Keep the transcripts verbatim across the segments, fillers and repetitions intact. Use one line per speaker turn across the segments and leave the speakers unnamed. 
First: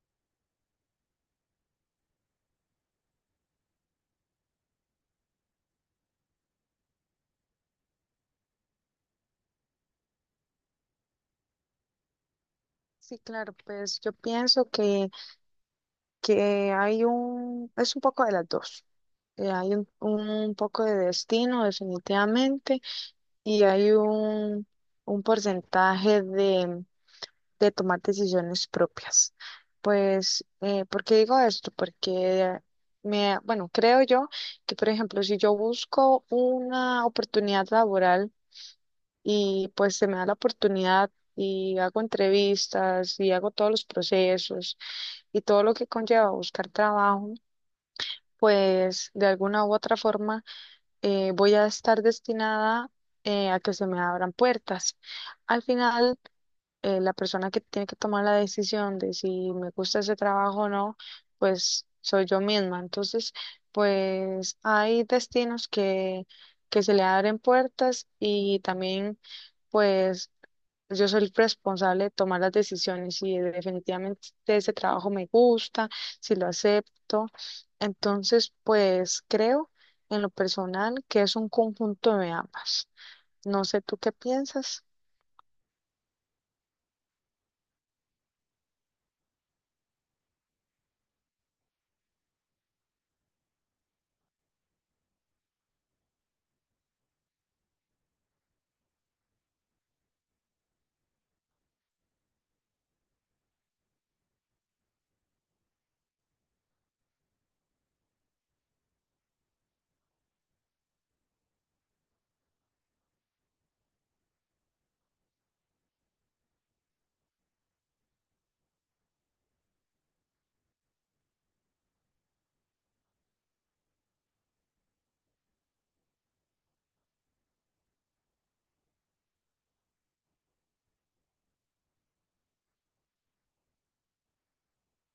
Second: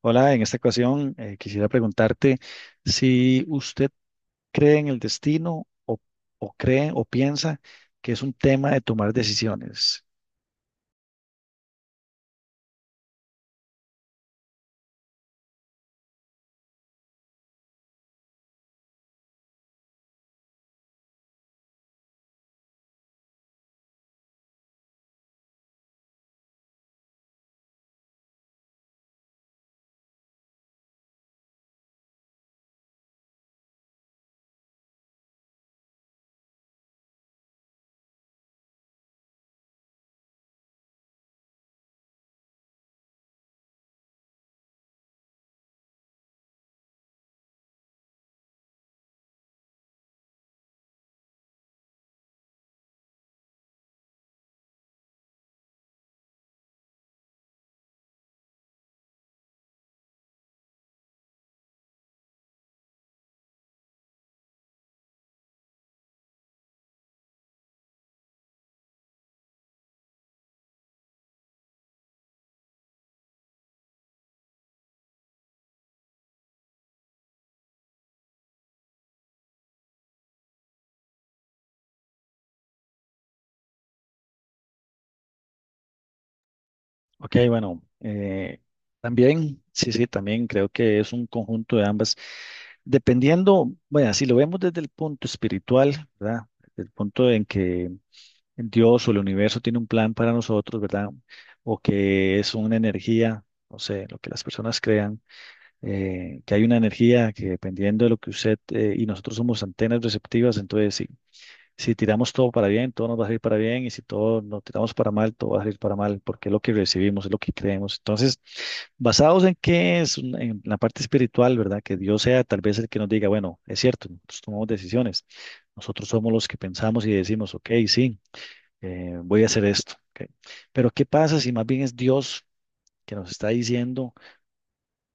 Hola, en esta ocasión eh, quisiera preguntarte si usted cree en el destino o, o cree o piensa que es un tema de tomar decisiones.
Sí, claro, pues yo pienso que, que hay un, es un poco de las dos. Eh, hay un, un poco de destino, definitivamente, y hay un, un porcentaje de, de tomar decisiones propias. Pues, eh, ¿por qué digo esto? Porque me, bueno, creo yo que, por ejemplo, si yo busco una oportunidad laboral, y pues se me da la oportunidad y hago entrevistas y hago todos los procesos y todo lo que conlleva buscar trabajo, pues de alguna u otra forma eh, voy a estar destinada eh, a que se me abran puertas. Al final, eh, la persona que tiene que tomar la decisión de si me gusta ese trabajo o no, pues soy yo misma. Entonces, pues hay destinos que, que se le abren puertas y también... Pues yo soy responsable de tomar las decisiones y definitivamente ese trabajo me gusta, si lo acepto. Entonces, pues creo en lo personal que es un conjunto de ambas. No sé tú qué piensas.
Ok, bueno, eh, también, sí, sí, también creo que es un conjunto de ambas. Dependiendo, bueno, si lo vemos desde el punto espiritual, ¿verdad? Desde el punto en que Dios o el universo tiene un plan para nosotros, ¿verdad? O que es una energía, no sé, lo que las personas crean eh, que hay una energía que dependiendo de lo que usted eh, y nosotros somos antenas receptivas, entonces si, si tiramos todo para bien, todo nos va a salir para bien y si todo nos tiramos para mal, todo va a salir para mal, porque es lo que recibimos, es lo que creemos. Entonces, basados en qué es, Un- en la parte espiritual, ¿verdad? Que Dios sea tal vez el que nos diga, bueno, es cierto, nosotros tomamos decisiones, nosotros somos los que pensamos y decimos, ok, sí, eh, voy a hacer esto. Ok. Pero ¿qué pasa si más bien es Dios que nos está diciendo?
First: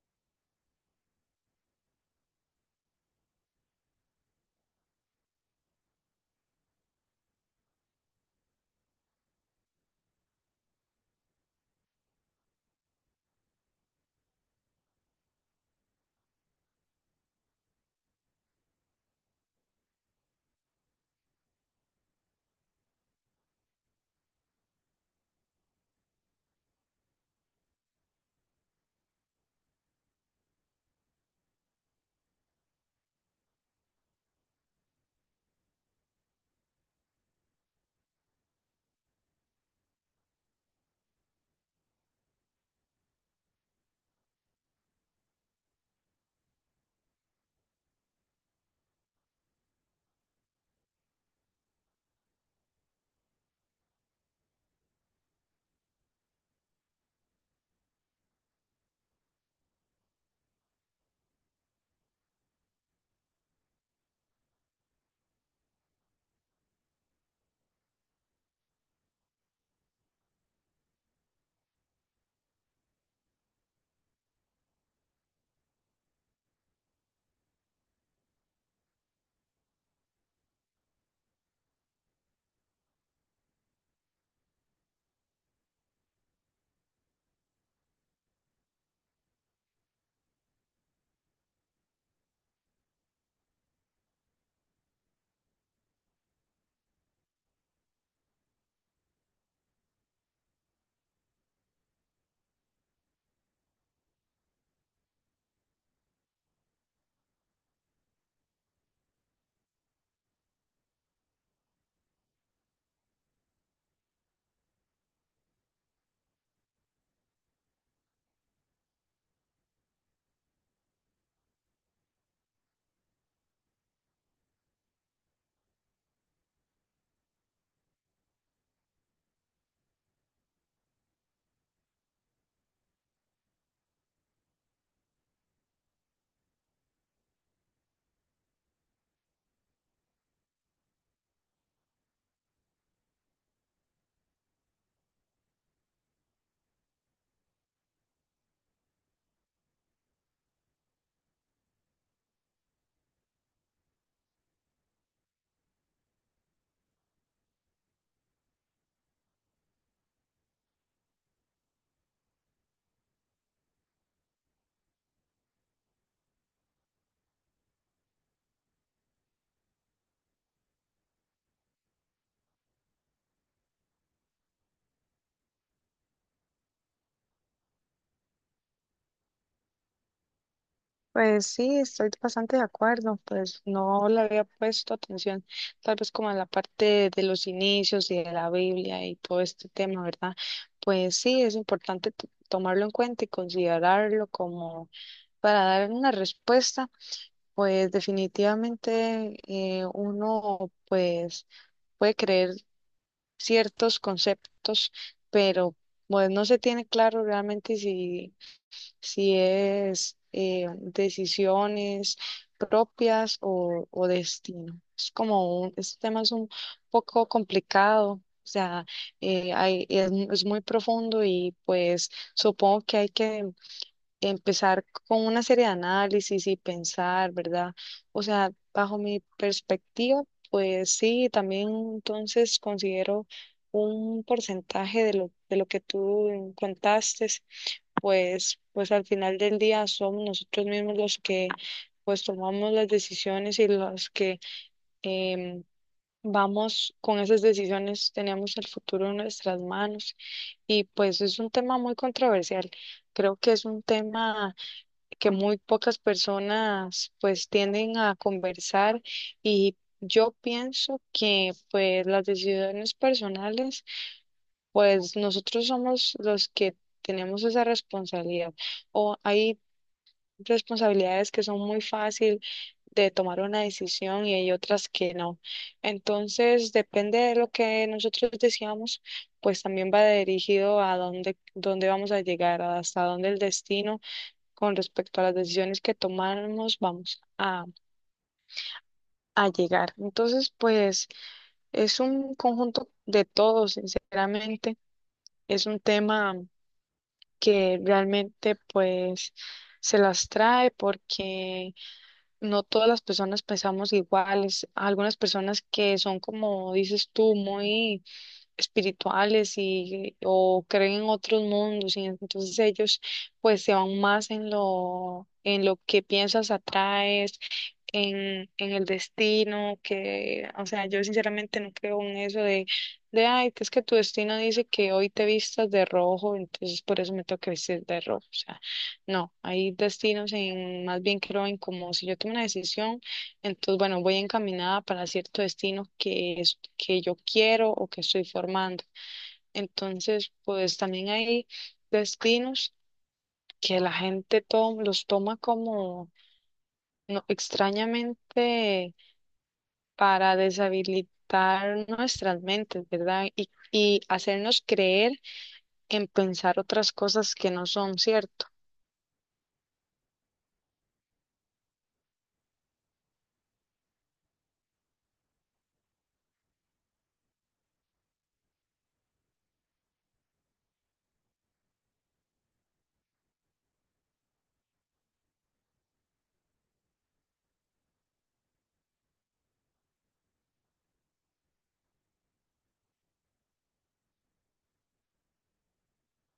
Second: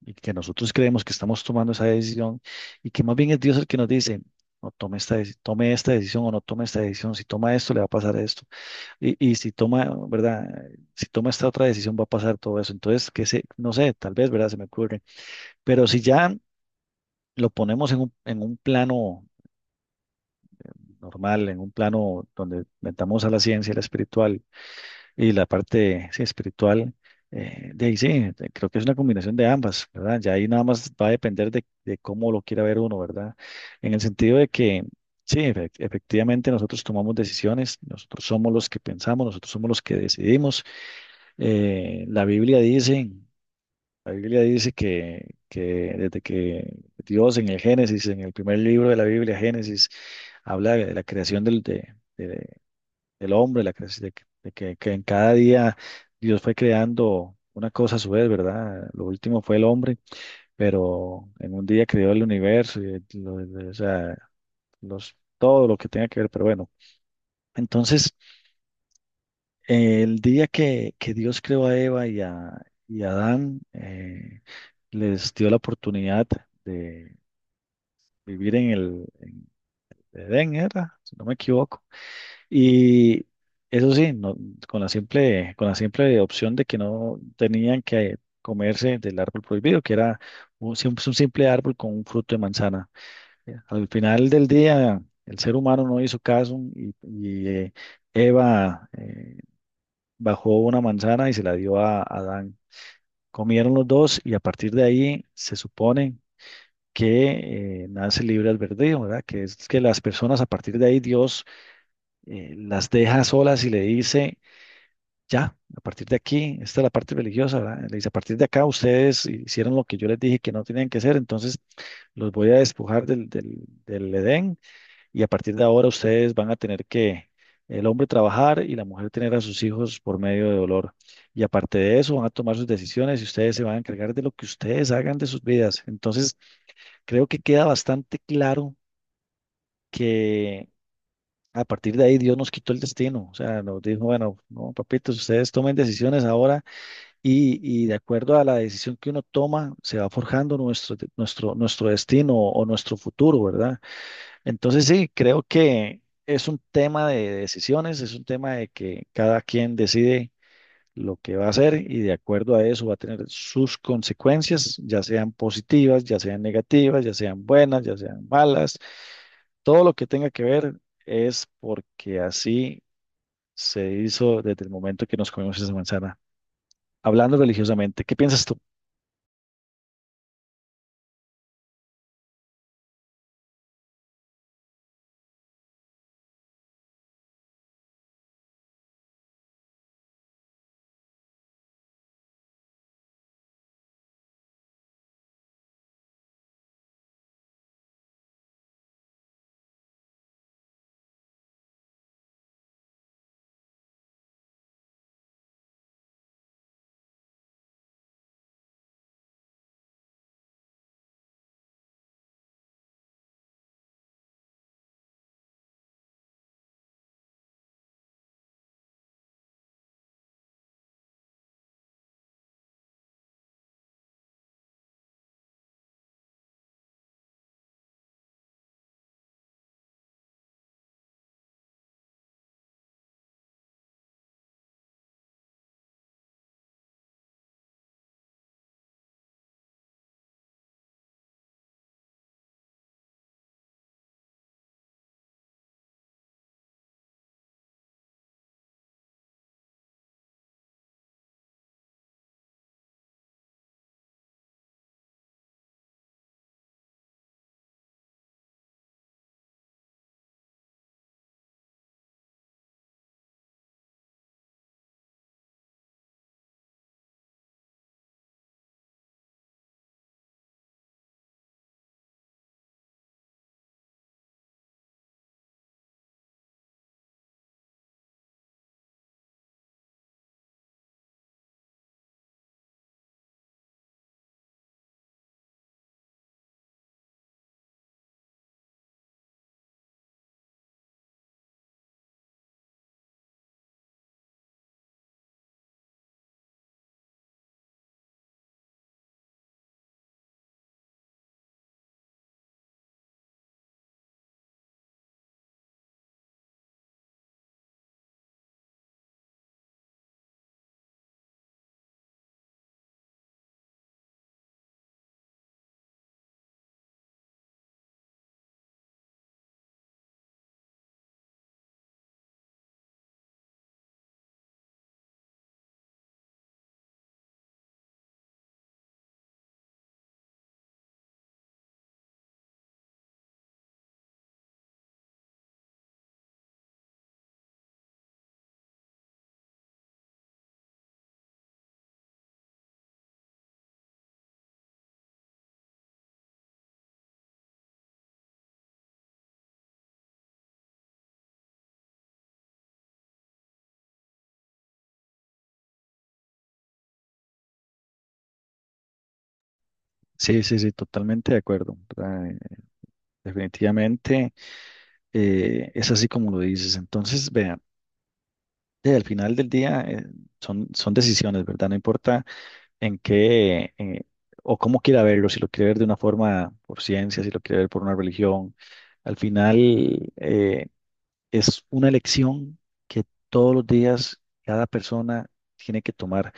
Y que nosotros creemos que estamos tomando esa decisión y que más bien es Dios el que nos dice, no tome esta, deci- tome esta decisión o no tome esta decisión, si toma esto le va a pasar esto y, y si toma, ¿verdad? Si toma esta otra decisión va a pasar todo eso. Entonces, que se, no sé, tal vez, ¿verdad? Se me ocurre, pero si ya lo ponemos en un, en un plano normal, en un plano donde metamos a la ciencia, y la espiritual, y la parte sí, espiritual, eh, de ahí sí, te- creo que es una combinación de ambas, ¿verdad? Ya ahí nada más va a depender de, de cómo lo quiera ver uno, ¿verdad? En el sentido de que, sí, efe- efectivamente nosotros tomamos decisiones, nosotros somos los que pensamos, nosotros somos los que decidimos. Eh, la Biblia dice, la Biblia dice que, que desde que Dios en el Génesis, en el primer libro de la Biblia, Génesis, habla de la creación del, de, de- del hombre, la cre- de, que, de que- que en cada día Dios fue creando una cosa a su vez, ¿verdad? Lo último fue el hombre, pero en un día creó el universo y el- lo- lo- o sea, los, todo lo que tenga que ver, pero bueno. Entonces, eh, el día que, que Dios creó a Eva y a, y a Adán, eh, les dio la oportunidad de vivir en el Edén, ¿era? Si no me equivoco. Y eso sí, no- con la simple, con la simple opción de que no tenían que comerse del árbol prohibido, que era un, sim- un simple árbol con un fruto de manzana. Ya. Al final del día, el ser humano no hizo caso y, y, eh, Eva eh, bajó una manzana y se la dio a Adán. Comieron los dos y a partir de ahí se supone que eh, nace libre albedrío, ¿verdad? Que es que las personas a partir de ahí Dios eh, las deja solas y le dice ya, a partir de aquí, esta es la parte religiosa, ¿verdad? Le dice, a partir de acá ustedes hicieron lo que yo les dije que no tenían que hacer, entonces los voy a despojar del, del, del Edén y a partir de ahora ustedes van a tener que, el hombre trabajar y la mujer tener a sus hijos por medio de dolor. Y aparte de eso, van a tomar sus decisiones y ustedes se van a encargar de lo que ustedes hagan de sus vidas. Entonces, creo que queda bastante claro que... A partir de ahí Dios nos quitó el destino, o sea, nos dijo, bueno, no, papitos, ustedes tomen decisiones ahora y, y de acuerdo a la decisión que uno toma, se va forjando nuestro, de- nuestro, nuestro destino o nuestro futuro, ¿verdad? Entonces sí, creo que es un tema de decisiones, es un tema de que cada quien decide lo que va a hacer y de acuerdo a eso va a tener sus consecuencias, ya sean positivas, ya sean negativas, ya sean buenas, ya sean malas. Todo lo que tenga que ver es porque así se hizo desde el momento que nos comimos esa manzana. Hablando religiosamente, ¿qué piensas tú?
Pues sí, estoy bastante de acuerdo, pues no le había puesto atención, tal vez como en la parte de los inicios y de la Biblia y todo este tema, ¿verdad? Pues sí, es importante t- tomarlo en cuenta y considerarlo como para dar una respuesta. Pues definitivamente eh, uno pues puede creer ciertos conceptos, pero pues no se tiene claro realmente si, si es eh, decisiones propias o, o destino. Es como un, este tema es un poco complicado, o sea, eh, hay- es es muy profundo y pues supongo que hay que empezar con una serie de análisis y pensar, ¿verdad? O sea, bajo mi perspectiva, pues sí, también entonces considero un porcentaje de lo, de lo que tú contaste, pues, pues al final del día somos nosotros mismos los que pues tomamos las decisiones y los que em, vamos con esas decisiones, tenemos el futuro en nuestras manos y pues es un tema muy controversial. Creo que es un tema que muy pocas personas pues tienden a conversar y yo pienso que pues las decisiones personales, pues nosotros somos los que tenemos esa responsabilidad, o hay responsabilidades que son muy fácil de tomar una decisión y hay otras que no. Entonces, depende de lo que nosotros deseamos, pues también va dirigido a dónde, dónde vamos a llegar, hasta dónde el destino con respecto a las decisiones que tomamos vamos a, a llegar. Entonces, pues es un conjunto de todo, sinceramente. Es un tema que realmente pues se las trae porque no todas las personas pensamos iguales. Algunas personas que son, como dices tú, muy espirituales y o creen en otros mundos y entonces ellos pues se van más en lo en lo que piensas atraes en, en el destino que, o sea, yo sinceramente no creo en eso de de ay que es que tu destino dice que hoy te vistas de rojo entonces por eso me toca vestir de rojo, o sea, no hay destinos, en más bien creo en como si yo tomo una decisión entonces, bueno, voy encaminada para cierto destino que es que yo quiero o que estoy formando. Entonces, pues también hay destinos que la gente to- los toma como no, extrañamente, para deshabilitar nuestras mentes, ¿verdad? Y, y hacernos creer en pensar otras cosas que no son cierto.
Sí, sí, sí, totalmente de acuerdo. Eh, definitivamente eh, es así como lo dices. Entonces, vean, eh, al final del día eh, son, son decisiones, ¿verdad? No importa en qué eh, o cómo quiera verlo, si lo quiere ver de una forma por ciencia, si lo quiere ver por una religión. Al final, eh, es una elección que todos los días cada persona tiene que tomar.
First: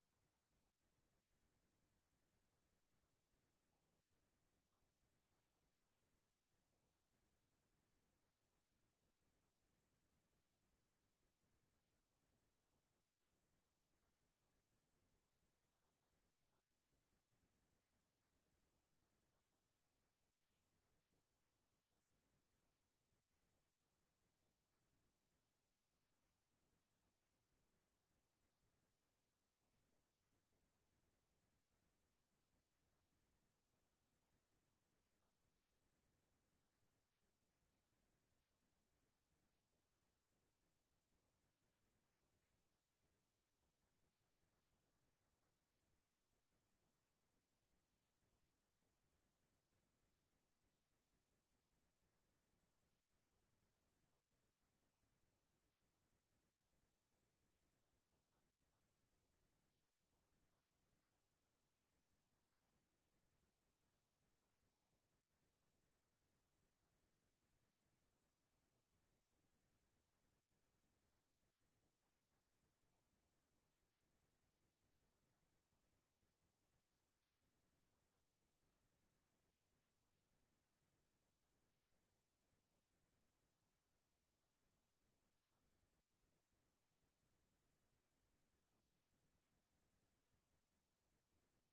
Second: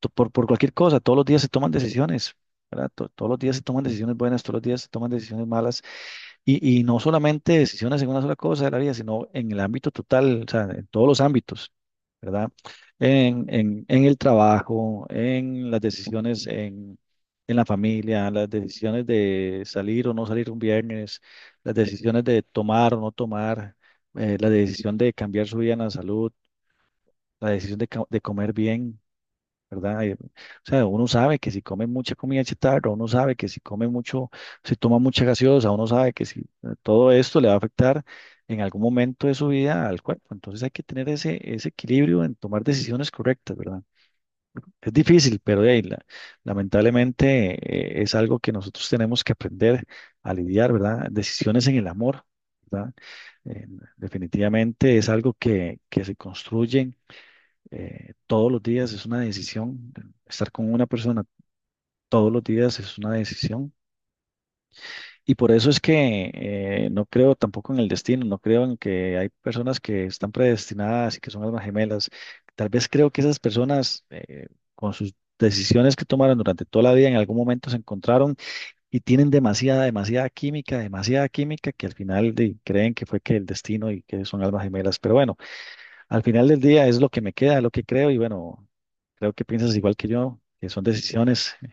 To- Por, por cualquier cosa, todos los días se toman decisiones, ¿verdad? To- todos los días se toman decisiones buenas, todos los días se toman decisiones malas. Y, y no solamente decisiones en una sola cosa de la vida, sino en el ámbito total, o sea, en todos los ámbitos, ¿verdad? En, en, en el trabajo, en las decisiones en, en la familia, las decisiones de salir o no salir un viernes, las decisiones de tomar o no tomar, eh, la decisión de cambiar su vida en la salud, la decisión de, co- de comer bien. ¿Verdad? Eh, o sea, uno sabe que si come mucha comida chatarra, uno sabe que si come mucho, si toma mucha gaseosa, uno sabe que si eh, todo esto le va a afectar en algún momento de su vida al cuerpo. Entonces hay que tener ese, ese equilibrio en tomar decisiones correctas, ¿verdad? Es difícil, pero de ahí, la- lamentablemente eh, es algo que nosotros tenemos que aprender a lidiar, ¿verdad? Decisiones en el amor. ¿Verdad? Eh, definitivamente es algo que, que se construye eh, todos los días es una decisión. Estar con una persona todos los días es una decisión. Y por eso es que eh, no creo tampoco en el destino, no creo en que hay personas que están predestinadas y que son almas gemelas. Tal vez creo que esas personas, eh, con sus decisiones que tomaron durante toda la vida, en algún momento se encontraron y tienen demasiada, demasiada química, demasiada química, que al final de- creen que fue que el destino y que son almas gemelas. Pero bueno. Al final del día es lo que me queda, lo que creo y bueno, creo que piensas igual que yo, que son decisiones eh,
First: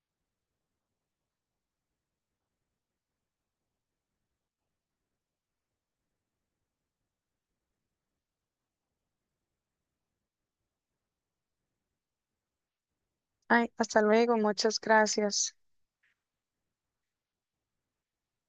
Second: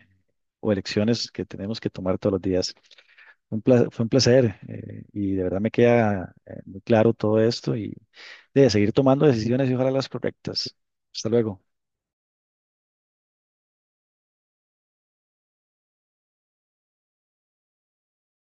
o elecciones que tenemos que tomar todos los días. Un pla- fue un placer eh, y de verdad me queda eh, muy claro todo esto y de seguir tomando decisiones y ojalá las correctas. Hasta luego.
Ay, hasta luego, muchas gracias.